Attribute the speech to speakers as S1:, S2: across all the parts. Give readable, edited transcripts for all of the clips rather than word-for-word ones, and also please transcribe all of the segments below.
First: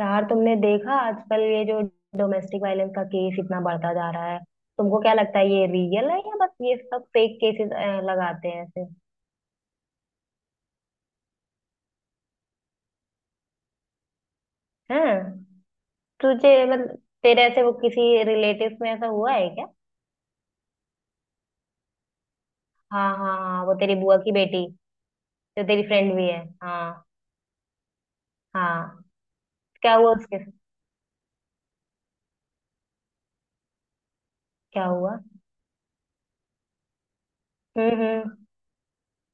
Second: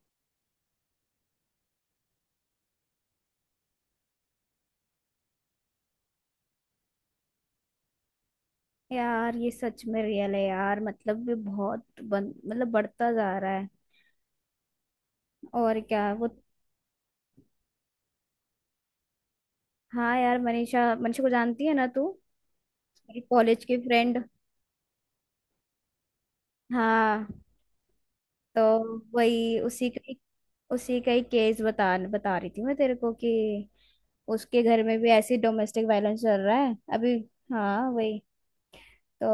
S1: यार, तुमने देखा आजकल ये जो डोमेस्टिक वायलेंस का केस इतना बढ़ता जा रहा है, तुमको क्या लगता है ये रियल है या बस ये सब फेक केसेस लगाते हैं ऐसे?
S2: यार ये सच में रियल है यार। मतलब ये बहुत मतलब बढ़ता जा रहा है।
S1: हैं?
S2: और क्या वो।
S1: तुझे मतलब तेरे ऐसे वो किसी रिलेटिव में ऐसा हुआ है क्या?
S2: हाँ यार, मनीषा मनीषा को जानती है ना तू।
S1: हाँ
S2: मेरी
S1: हाँ
S2: कॉलेज
S1: हाँ, वो
S2: की
S1: तेरी बुआ
S2: फ्रेंड।
S1: की बेटी जो तेरी फ्रेंड भी है। हाँ।
S2: हाँ। तो
S1: हाँ।
S2: वही
S1: क्या हुआ उसके साथ?
S2: उसी का ही केस बता बता रही थी मैं तेरे को कि उसके घर
S1: क्या
S2: में भी
S1: हुआ?
S2: ऐसी डोमेस्टिक वायलेंस चल रहा है अभी। हाँ वही।
S1: हम्म।
S2: तो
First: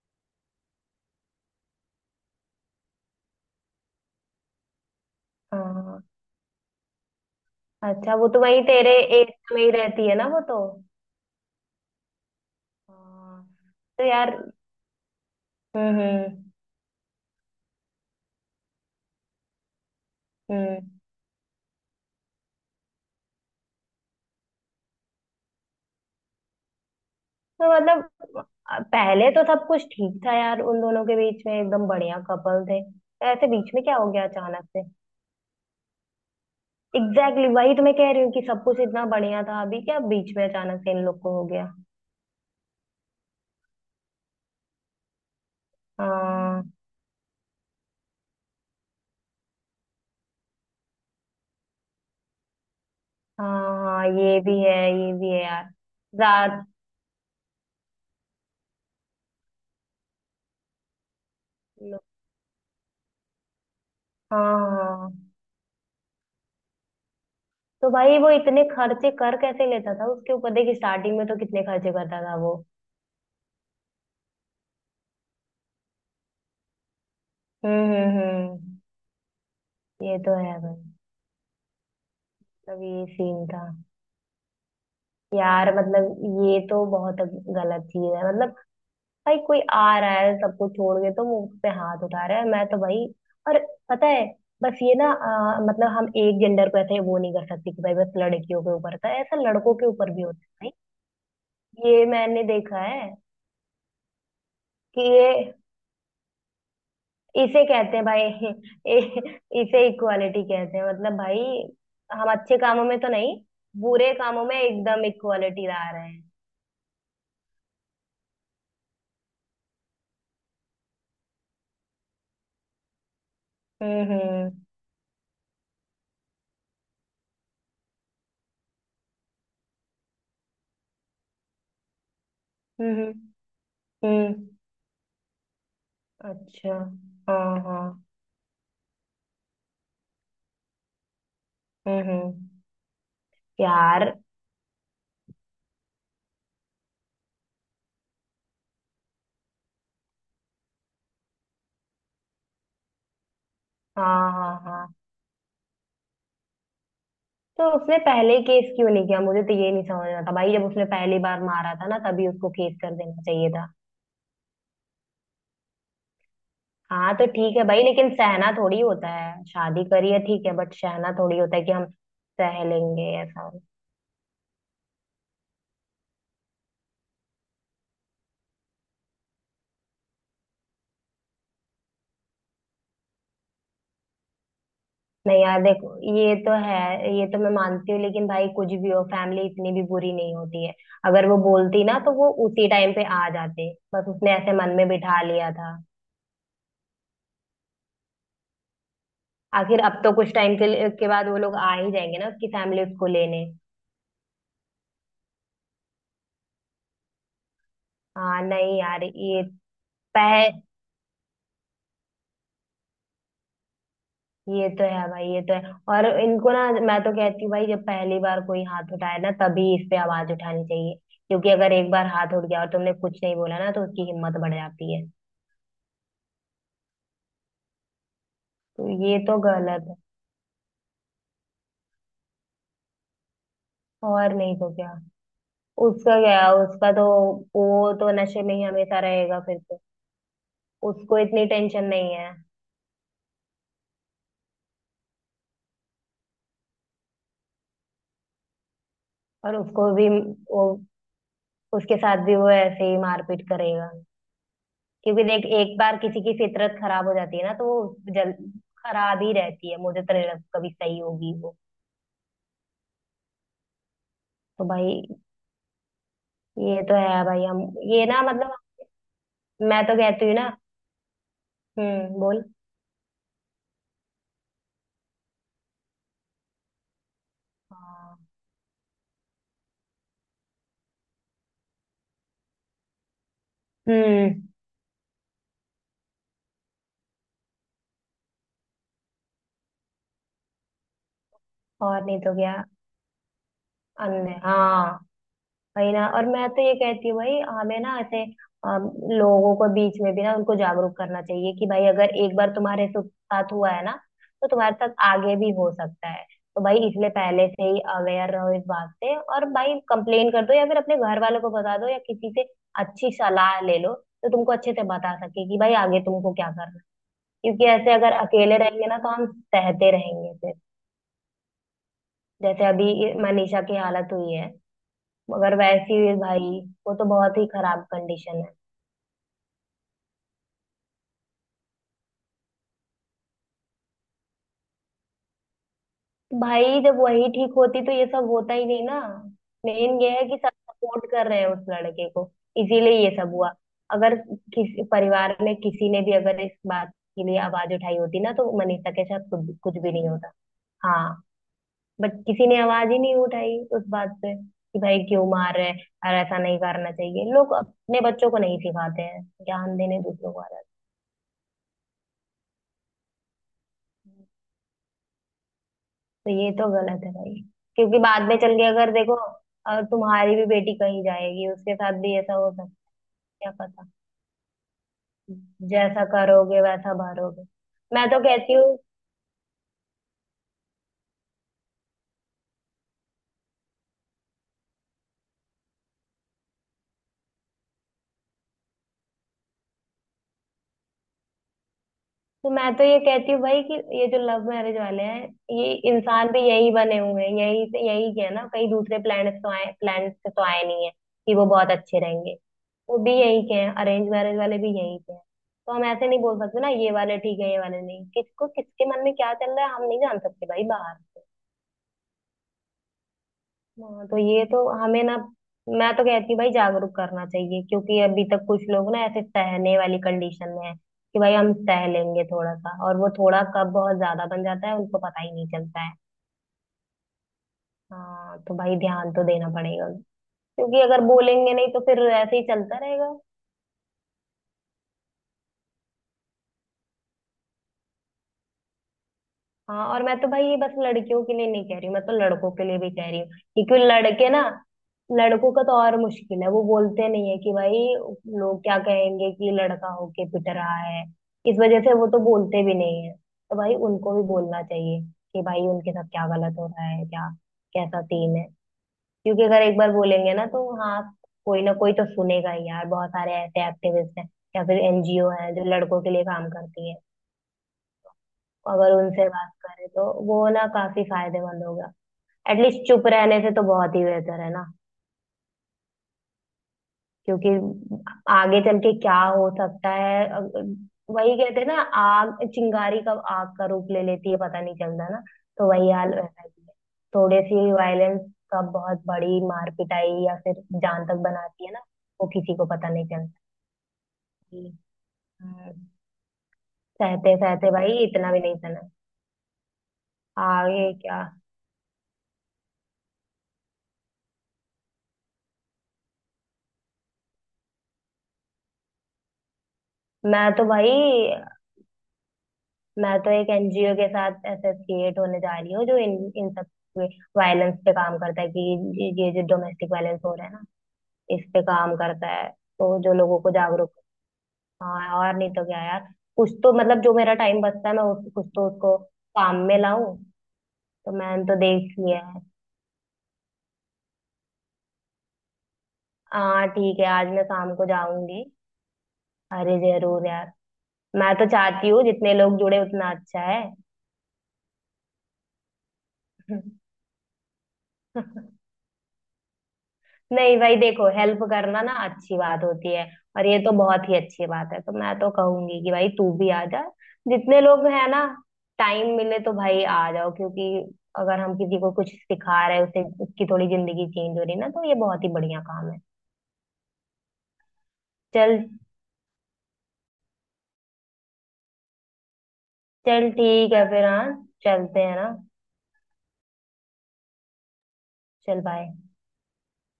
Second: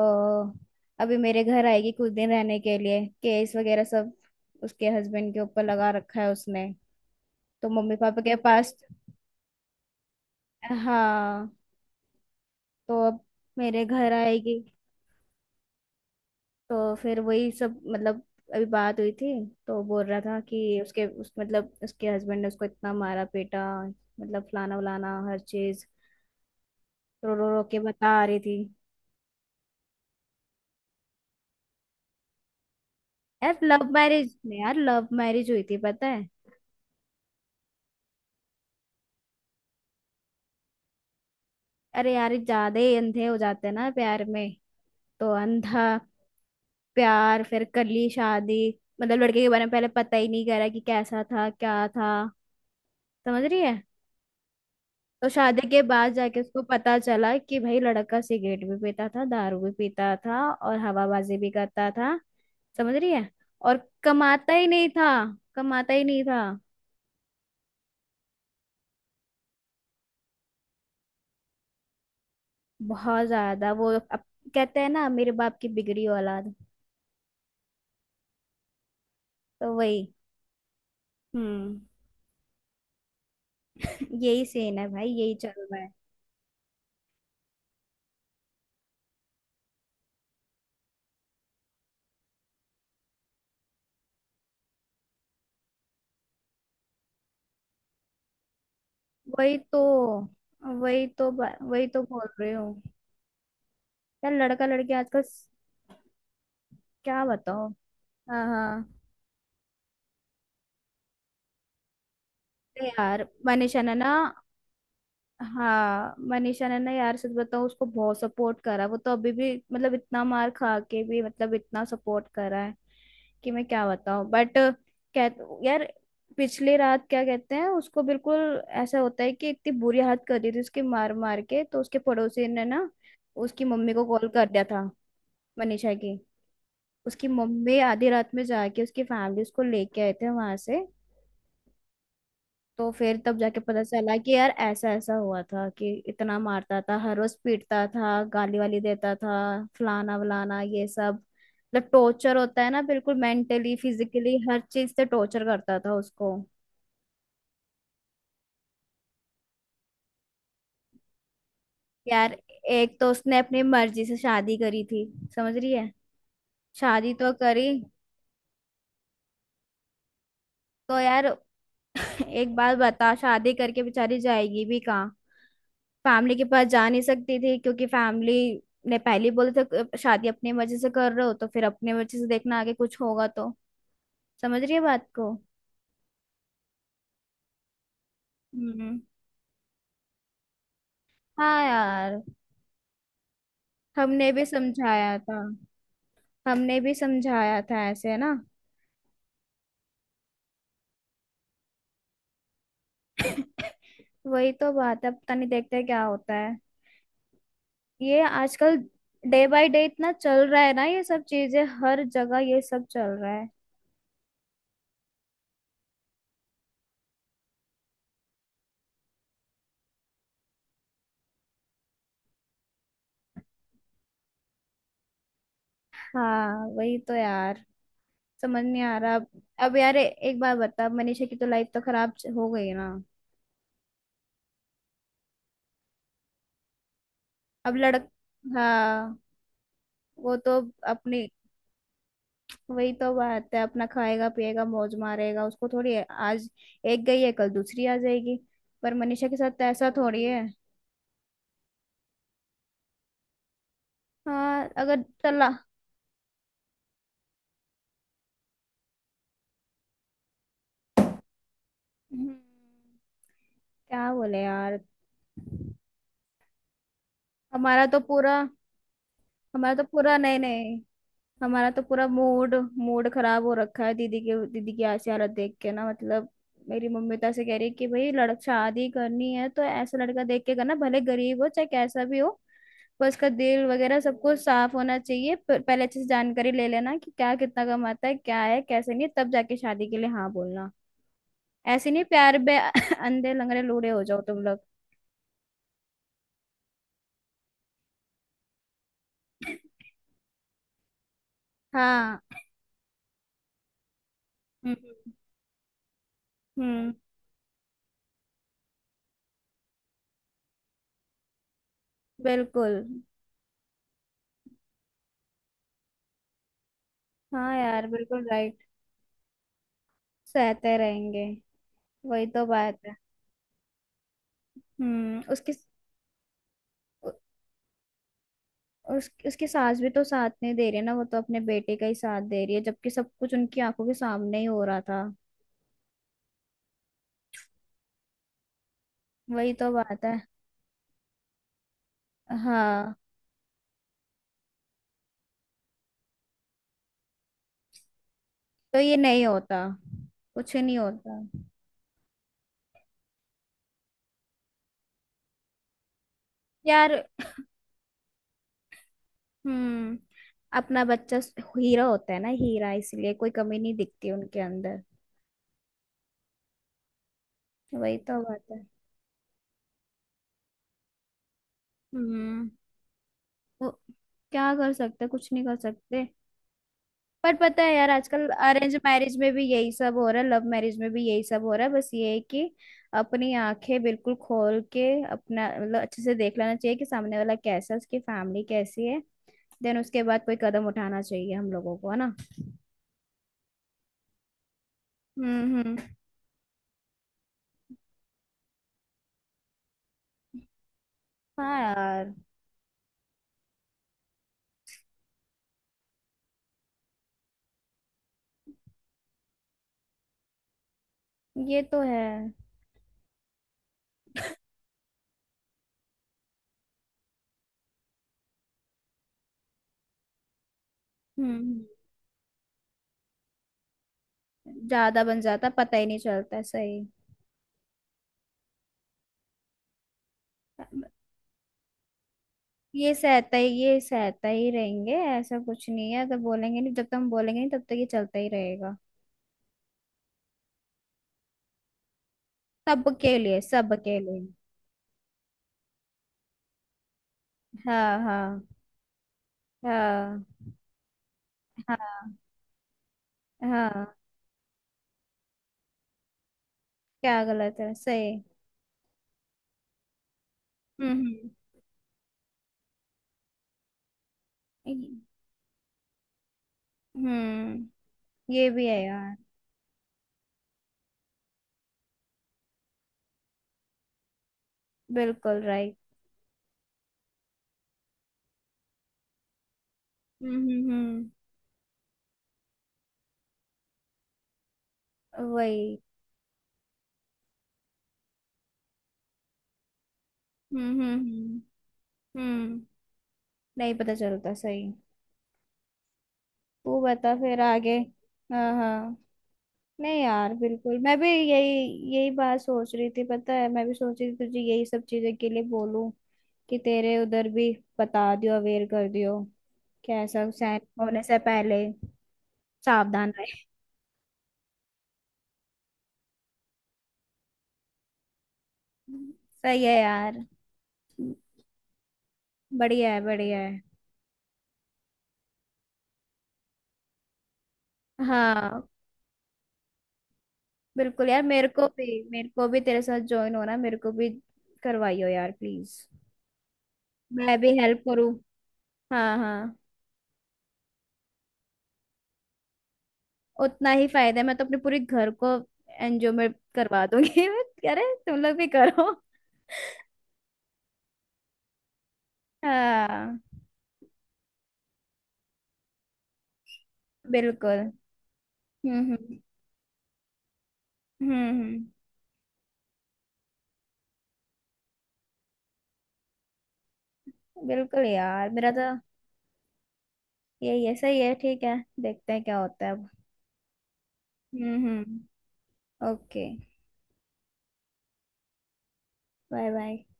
S2: अभी मेरे घर आएगी कुछ दिन रहने के लिए, केस वगैरह सब उसके हस्बैंड के
S1: हाँ
S2: ऊपर लगा
S1: हाँ।
S2: रखा है उसने। तो मम्मी
S1: अच्छा,
S2: पापा
S1: वो
S2: के
S1: तो वही
S2: पास।
S1: तेरे एरिया में ही रहती है ना वो तो।
S2: हाँ। तो अब
S1: हाँ।
S2: मेरे
S1: तो
S2: घर
S1: यार।
S2: आएगी।
S1: हम्म हम्म
S2: तो फिर वही सब मतलब अभी बात हुई थी। तो बोल रहा था कि
S1: हम्म।
S2: उसके उस मतलब उसके हस्बैंड ने उसको इतना मारा पीटा, मतलब फलाना वलाना हर चीज। रो रो रो
S1: तो
S2: के बता रही
S1: मतलब
S2: थी।
S1: पहले तो सब कुछ ठीक था यार उन दोनों के बीच में, एकदम बढ़िया कपल थे, तो ऐसे
S2: यार
S1: बीच में
S2: लव
S1: क्या हो गया
S2: मैरिज में,
S1: अचानक
S2: यार
S1: से?
S2: लव मैरिज हुई थी पता है।
S1: एग्जैक्टली exactly, वही तो मैं कह रही हूँ कि सब कुछ इतना बढ़िया था, अभी क्या बीच में अचानक से इन लोग को हो गया?
S2: अरे यार ये ज्यादा ही अंधे हो जाते हैं ना प्यार में। तो अंधा
S1: हाँ
S2: प्यार, फिर कर ली शादी। मतलब लड़के के बारे में पहले पता ही नहीं करा कि कैसा था क्या था। समझ
S1: हाँ
S2: रही है।
S1: हाँ। ये
S2: तो
S1: भी है
S2: शादी
S1: यार।
S2: के बाद जाके उसको
S1: रात
S2: पता चला कि भाई लड़का सिगरेट भी पीता था, दारू भी पीता था, और हवाबाजी भी करता
S1: लो-
S2: था। समझ रही है। और
S1: हाँ
S2: कमाता ही नहीं था।
S1: हाँ।
S2: कमाता ही नहीं था।
S1: तो भाई, वो इतने खर्चे कर कैसे लेता था उसके ऊपर? देखिए स्टार्टिंग में तो कितने खर्चे करता था वो।
S2: बहुत ज्यादा वो अब। कहते हैं ना, मेरे बाप की बिगड़ी औलाद।
S1: हम्म।
S2: तो वही।
S1: ये तो है भाई।
S2: हम्म।
S1: तब ये सीन था।
S2: यही सीन है भाई, यही चल
S1: यार
S2: रहा है।
S1: मतलब ये तो बहुत गलत चीज है, मतलब भाई कोई आ रहा है सबको छोड़ के तो मुंह पे हाथ उठा रहा है, मैं तो भाई। और पता है, बस ये ना मतलब हम एक जेंडर को ऐसे वो नहीं कर सकते कि भाई बस लड़कियों के ऊपर था ऐसा,
S2: वही
S1: लड़कों
S2: तो
S1: के ऊपर भी होता है।
S2: वही
S1: भाई
S2: तो
S1: ये
S2: बोल
S1: मैंने
S2: रही
S1: देखा
S2: हूँ।
S1: है
S2: यार लड़का लड़की
S1: कि
S2: आजकल
S1: ये
S2: क्या
S1: इसे
S2: बताओ।
S1: कहते हैं भाई।
S2: हाँ हाँ।
S1: इसे इक्वालिटी कहते हैं मतलब भाई। हम अच्छे कामों
S2: अरे
S1: में तो
S2: यार,
S1: नहीं,
S2: मनीषा ने ना।
S1: बुरे कामों में एकदम इक्वालिटी ला रहे
S2: हाँ,
S1: हैं।
S2: मनीषा ने ना यार, सच बताऊँ, उसको बहुत सपोर्ट करा वो तो, अभी भी मतलब इतना मार खा के भी, मतलब इतना सपोर्ट करा है कि मैं क्या
S1: हम्म
S2: बताऊँ, बट
S1: हम्म
S2: कह यार। पिछली रात क्या कहते हैं उसको, बिल्कुल ऐसा होता है कि इतनी बुरी हालत कर दी थी उसकी मार मार के तो उसके पड़ोसी ने ना
S1: हम्म हम्म
S2: उसकी मम्मी को कॉल कर
S1: हम्म।
S2: दिया था। मनीषा की।
S1: अच्छा।
S2: उसकी
S1: हाँ
S2: मम्मी
S1: हाँ।
S2: आधी रात में जाके, उसकी फैमिली उसको लेके आए थे वहां से।
S1: हम्म।
S2: तो फिर तब जाके पता
S1: यार।
S2: चला कि यार ऐसा ऐसा हुआ था कि इतना मारता था, हर रोज पीटता था, गाली वाली देता था, फलाना वलाना ये सब। मतलब टॉर्चर होता है ना, बिल्कुल मेंटली
S1: हाँ
S2: फिजिकली
S1: हाँ
S2: हर
S1: हाँ।
S2: चीज से टॉर्चर करता था उसको।
S1: तो उसने पहले केस क्यों नहीं किया? मुझे तो ये नहीं समझ रहा था भाई, जब उसने पहली बार मारा था ना तभी
S2: यार
S1: उसको केस कर
S2: एक तो
S1: देना
S2: उसने
S1: चाहिए
S2: अपनी
S1: था।
S2: मर्जी से शादी करी थी। समझ रही है। शादी
S1: हाँ तो
S2: तो
S1: ठीक है
S2: करी।
S1: भाई, लेकिन सहना थोड़ी होता है, शादी करी है ठीक है, बट
S2: तो
S1: सहना
S2: यार
S1: थोड़ी होता है कि हम
S2: एक
S1: सह
S2: बात
S1: लेंगे
S2: बता,
S1: ऐसा।
S2: शादी करके बेचारी जाएगी भी कहाँ। फैमिली के पास जा नहीं सकती थी क्योंकि फैमिली ने पहले ही बोला था, शादी अपने मर्जी से कर रहे हो तो फिर अपने मर्जी से देखना, आगे कुछ होगा तो"। समझ रही है बात को।
S1: नहीं यार देखो, ये तो है, ये तो मैं मानती हूँ, लेकिन भाई कुछ भी
S2: हम्म।
S1: हो, फैमिली इतनी भी बुरी नहीं होती है। अगर वो
S2: हाँ
S1: बोलती ना तो
S2: यार,
S1: वो उसी टाइम पे आ जाते, बस
S2: हमने
S1: उसने
S2: भी
S1: ऐसे मन में
S2: समझाया
S1: बिठा
S2: था।
S1: लिया था।
S2: हमने भी समझाया था, ऐसे है ना।
S1: आखिर अब तो कुछ टाइम के लिए के बाद वो लोग आ ही जाएंगे ना, उसकी फैमिली उसको लेने।
S2: वही तो बात है, पता नहीं देखते क्या होता है। ये
S1: हाँ।
S2: आजकल
S1: नहीं यार ये
S2: डे बाय डे इतना चल रहा
S1: पह
S2: है ना, ये सब चीजें हर जगह ये सब चल रहा है।
S1: ये तो है भाई, ये तो है। और इनको ना मैं तो कहती हूँ भाई, जब पहली बार कोई हाथ उठाए ना तभी इस पे आवाज उठानी चाहिए। क्योंकि अगर एक बार हाथ उठ गया और तुमने कुछ नहीं बोला ना, तो उसकी हिम्मत बढ़ जाती है।
S2: हाँ वही तो यार, समझ नहीं
S1: तो
S2: आ रहा
S1: ये
S2: अब।
S1: तो
S2: अब
S1: गलत है।
S2: यार एक बार बता, मनीषा की तो लाइफ तो खराब हो गई ना।
S1: और नहीं तो क्या। उसका क्या, उसका तो
S2: अब
S1: वो
S2: लड़क
S1: तो नशे में ही हमेशा
S2: हाँ
S1: रहेगा फिर तो।
S2: वो तो
S1: उसको
S2: अपनी।
S1: इतनी टेंशन नहीं है।
S2: वही तो बात है, अपना खाएगा पिएगा मौज मारेगा, उसको थोड़ी है, आज एक गई है कल दूसरी आ जाएगी। पर मनीषा के साथ
S1: और
S2: तो ऐसा
S1: उसको भी
S2: थोड़ी है।
S1: वो उसके साथ भी वो ऐसे ही मारपीट करेगा।
S2: हाँ अगर
S1: क्योंकि देख,
S2: चला।
S1: एक बार किसी की फितरत खराब हो जाती है ना तो वो जल खराब ही रहती है, मुझे तो नहीं लगता कभी सही होगी वो।
S2: हम्म, क्या बोले
S1: तो
S2: यार।
S1: भाई, ये तो है भाई। हम
S2: हमारा तो
S1: ये ना
S2: पूरा
S1: मतलब मैं तो कहती हूँ
S2: नहीं
S1: ना।
S2: नहीं हमारा तो पूरा
S1: हम्म। बोल।
S2: मूड मूड खराब हो रखा है, दीदी की ऐसी हालत देख के ना मतलब। मेरी मम्मी तो ऐसे कह रही है कि भाई
S1: हाँ।
S2: लड़क शादी करनी है तो ऐसा लड़का देख के करना, भले गरीब हो चाहे कैसा भी हो। पर उसका दिल वगैरह सब कुछ
S1: हम्म।
S2: साफ होना चाहिए, पहले अच्छे से जानकारी ले लेना कि क्या कितना कमाता है, क्या है कैसे नहीं है, तब जाके शादी के लिए हाँ बोलना। ऐसे नहीं,
S1: और नहीं तो
S2: प्यार
S1: क्या।
S2: में अंधे लंगड़े लूढ़े हो जाओ
S1: अन्य
S2: तुम लोग।
S1: हाँ। वही ना। और मैं तो ये कहती हूँ भाई, हमें ना ऐसे लोगों को बीच में भी ना उनको जागरूक करना चाहिए कि भाई अगर
S2: हाँ।
S1: एक बार तुम्हारे साथ हुआ है ना, तो तुम्हारे साथ
S2: हम्म
S1: आगे भी हो सकता है। तो भाई
S2: हम्म।
S1: इसलिए पहले से ही अवेयर रहो इस बात से, और भाई कंप्लेन कर दो या फिर अपने घर वालों को बता दो या किसी से
S2: बिल्कुल।
S1: अच्छी सलाह ले लो तो तुमको अच्छे से बता सके कि भाई आगे तुमको क्या करना है।
S2: हाँ
S1: क्योंकि
S2: यार
S1: ऐसे अगर
S2: बिल्कुल
S1: अकेले
S2: राइट।
S1: रहेंगे ना तो हम सहते रहेंगे फिर,
S2: सहते रहेंगे। वही तो
S1: जैसे
S2: बात है।
S1: अभी मनीषा की हालत हुई है,
S2: उसकी
S1: मगर वैसी हुई भाई, वो तो बहुत ही खराब कंडीशन है।
S2: उसकी सास भी तो साथ नहीं दे रही है ना, वो तो अपने बेटे का ही साथ दे रही है जबकि सब कुछ उनकी आंखों के सामने ही हो रहा था।
S1: भाई जब वही ठीक होती तो ये सब होता ही नहीं ना।
S2: वही तो
S1: मेन
S2: बात
S1: ये
S2: है।
S1: है कि सब सपोर्ट कर रहे हैं उस लड़के को, इसीलिए
S2: हाँ।
S1: ये सब हुआ। अगर किसी परिवार में किसी ने भी अगर इस बात के लिए आवाज उठाई होती ना, तो
S2: तो
S1: मनीषा
S2: ये
S1: के
S2: नहीं
S1: साथ कुछ
S2: होता,
S1: कुछ भी नहीं होता।
S2: कुछ नहीं होता।
S1: हाँ। बट किसी ने आवाज ही नहीं उठाई उस बात पे कि भाई क्यों मार रहे हैं और ऐसा नहीं करना
S2: यार।
S1: चाहिए, लोग अपने बच्चों को नहीं सिखाते हैं, ज्ञान
S2: हम्म।
S1: देने दूसरों को आ जाते हैं।
S2: अपना बच्चा हीरा होता है ना, हीरा, इसलिए कोई कमी नहीं दिखती उनके अंदर।
S1: तो ये तो गलत है भाई,
S2: वही
S1: क्योंकि
S2: तो
S1: बाद में
S2: बात
S1: चल
S2: है।
S1: के अगर देखो तुम्हारी भी बेटी कहीं जाएगी, उसके साथ भी ऐसा
S2: हम्म।
S1: हो सकता है, क्या
S2: वो
S1: पता।
S2: क्या कर सकते, कुछ नहीं कर
S1: जैसा
S2: सकते।
S1: करोगे वैसा
S2: पर
S1: भरोगे।
S2: पता है यार,
S1: मैं तो
S2: आजकल
S1: कहती
S2: अरेंज
S1: हूँ।
S2: मैरिज में भी यही सब हो रहा है, लव मैरिज में भी यही सब हो रहा है। बस ये है कि अपनी आंखें बिल्कुल खोल के अपना मतलब अच्छे से देख लेना चाहिए कि सामने वाला कैसा है, उसकी फैमिली कैसी है। देन उसके बाद कोई कदम उठाना चाहिए हम लोगों को, है ना।
S1: तो मैं तो ये कहती हूँ भाई कि ये जो लव मैरिज वाले हैं, ये
S2: हम्म।
S1: इंसान भी यही बने हुए हैं, यही से, यही के है ना, कहीं दूसरे प्लेनेट से तो आए नहीं है कि वो
S2: हाँ
S1: बहुत अच्छे
S2: यार।
S1: रहेंगे। वो भी यही के हैं, अरेंज मैरिज वाले भी यही के हैं। तो हम ऐसे नहीं बोल सकते ना ये वाले ठीक है ये वाले नहीं, किसको किसके मन में क्या चल रहा है हम नहीं जान सकते भाई बाहर।
S2: ये तो है।
S1: हाँ। तो ये तो हमें ना, मैं तो कहती हूँ भाई जागरूक करना चाहिए, क्योंकि अभी तक कुछ लोग ना ऐसे सहने वाली कंडीशन में है कि भाई हम
S2: हम्म।
S1: सह लेंगे थोड़ा सा, और वो थोड़ा कब बहुत ज्यादा बन जाता है उनको
S2: ज्यादा बन
S1: पता ही नहीं
S2: जाता, पता
S1: चलता
S2: ही
S1: है।
S2: नहीं चलता है, सही।
S1: हाँ। तो भाई ध्यान तो देना पड़ेगा, क्योंकि अगर बोलेंगे नहीं तो फिर ऐसे ही चलता रहेगा।
S2: ये सहता ही रहेंगे, ऐसा कुछ नहीं है, अगर बोलेंगे नहीं, जब तक हम बोलेंगे नहीं तब तक ये चलता ही रहेगा।
S1: हाँ, और मैं तो भाई ये बस लड़कियों के लिए नहीं कह रही हूँ, मैं तो लड़कों के लिए भी कह
S2: सबके
S1: रही हूँ।
S2: लिए,
S1: क्योंकि
S2: सबके लिए।
S1: लड़के ना, लड़कों का तो और मुश्किल है, वो बोलते नहीं है कि भाई
S2: हाँ हाँ।
S1: लोग क्या कहेंगे कि लड़का होके
S2: हाँ।
S1: पिट रहा है, इस वजह से
S2: हाँ
S1: वो तो बोलते भी नहीं है। तो भाई
S2: हाँ।
S1: उनको भी बोलना चाहिए कि भाई उनके साथ क्या गलत हो रहा है
S2: क्या
S1: क्या,
S2: गलत है,
S1: कैसा
S2: सही।
S1: सीन है। क्योंकि अगर एक बार बोलेंगे ना तो हाँ,
S2: हम्म।
S1: कोई ना कोई तो सुनेगा ही यार। बहुत सारे ऐसे एक्टिविस्ट हैं या फिर
S2: ये-
S1: एनजीओ हैं जो लड़कों के लिए काम करती है।
S2: हम्म। ये भी है
S1: अगर
S2: यार।
S1: उनसे बात करें तो वो ना काफी फायदेमंद होगा। एटलीस्ट चुप रहने से तो बहुत ही बेहतर है ना।
S2: बिल्कुल राइट।
S1: क्योंकि आगे चल के क्या हो सकता है
S2: हम्म
S1: अग-
S2: हम्म
S1: वही कहते हैं ना, आग चिंगारी कब आग का रूप ले लेती है पता नहीं चलता ना। तो
S2: वही।
S1: वही हाल वैसा ही है। थोड़े सी वायलेंस का बहुत बड़ी मार पिटाई या फिर
S2: हम्म।
S1: जान तक बनाती है ना। वो किसी
S2: हम्म,
S1: को पता नहीं चलता
S2: नहीं पता चलता,
S1: कि,
S2: सही।
S1: हम्म,
S2: तू बता
S1: सहते
S2: फिर
S1: सहते
S2: आगे।
S1: भाई इतना भी
S2: हाँ
S1: नहीं सहना।
S2: हाँ। नहीं यार बिल्कुल,
S1: आगे
S2: मैं भी
S1: क्या।
S2: यही, यही बात सोच रही थी, पता है मैं भी सोच रही थी तुझे यही सब चीजें के लिए बोलूं कि तेरे उधर भी बता दियो, अवेयर कर दियो, कैसा
S1: मैं
S2: सैन
S1: तो भाई
S2: होने से पहले सावधान।
S1: मैं तो एक एनजीओ के साथ एसोसिएट होने जा रही हूँ जो इन इन सब वायलेंस पे काम करता है, कि ये जो
S2: सही है
S1: डोमेस्टिक वायलेंस
S2: यार।
S1: हो रहा है ना, इस पे काम करता है। तो
S2: बढ़िया है
S1: जो
S2: बढ़िया
S1: लोगों को
S2: है।
S1: जागरूक। हाँ, और नहीं तो क्या यार। कुछ तो मतलब जो मेरा टाइम बचता है, कुछ
S2: हाँ।
S1: तो उसको काम में लाऊं।
S2: बिल्कुल
S1: तो
S2: यार,
S1: मैंने तो देख लिया
S2: मेरे
S1: है।
S2: को भी तेरे साथ ज्वाइन होना है, मेरे को भी करवाइयो यार प्लीज।
S1: हाँ ठीक है, आज
S2: मैं
S1: मैं
S2: भी
S1: शाम
S2: हेल्प
S1: को
S2: करूँ।
S1: जाऊंगी।
S2: हाँ हाँ।
S1: अरे जरूर यार, मैं तो चाहती हूँ जितने लोग जुड़े उतना अच्छा
S2: उतना ही फायदा है, मैं तो अपने पूरे घर को एनजीओ में
S1: है।
S2: करवा दूंगी अरे तुम लोग भी करो।
S1: नहीं भाई देखो, हेल्प करना ना अच्छी बात होती है,
S2: हाँ।
S1: और ये तो बहुत ही अच्छी बात है, तो मैं तो कहूंगी कि भाई तू भी आ जा। जितने
S2: बिल्कुल।
S1: लोग हैं ना, टाइम
S2: हम्म।
S1: मिले तो भाई आ जाओ, क्योंकि
S2: हम्म
S1: अगर हम
S2: हम्म,
S1: किसी को कुछ सिखा रहे हैं, उसे उसकी थोड़ी जिंदगी चेंज हो रही है ना, तो ये बहुत ही बढ़िया काम है।
S2: बिल्कुल यार मेरा
S1: चल।
S2: तो यही है, सही है ठीक है। देखते हैं क्या होता है अब।
S1: चल ठीक है फिर। हाँ।
S2: हम्म।
S1: चलते हैं ना।
S2: ओके।
S1: चल बाय।
S2: Bye bye.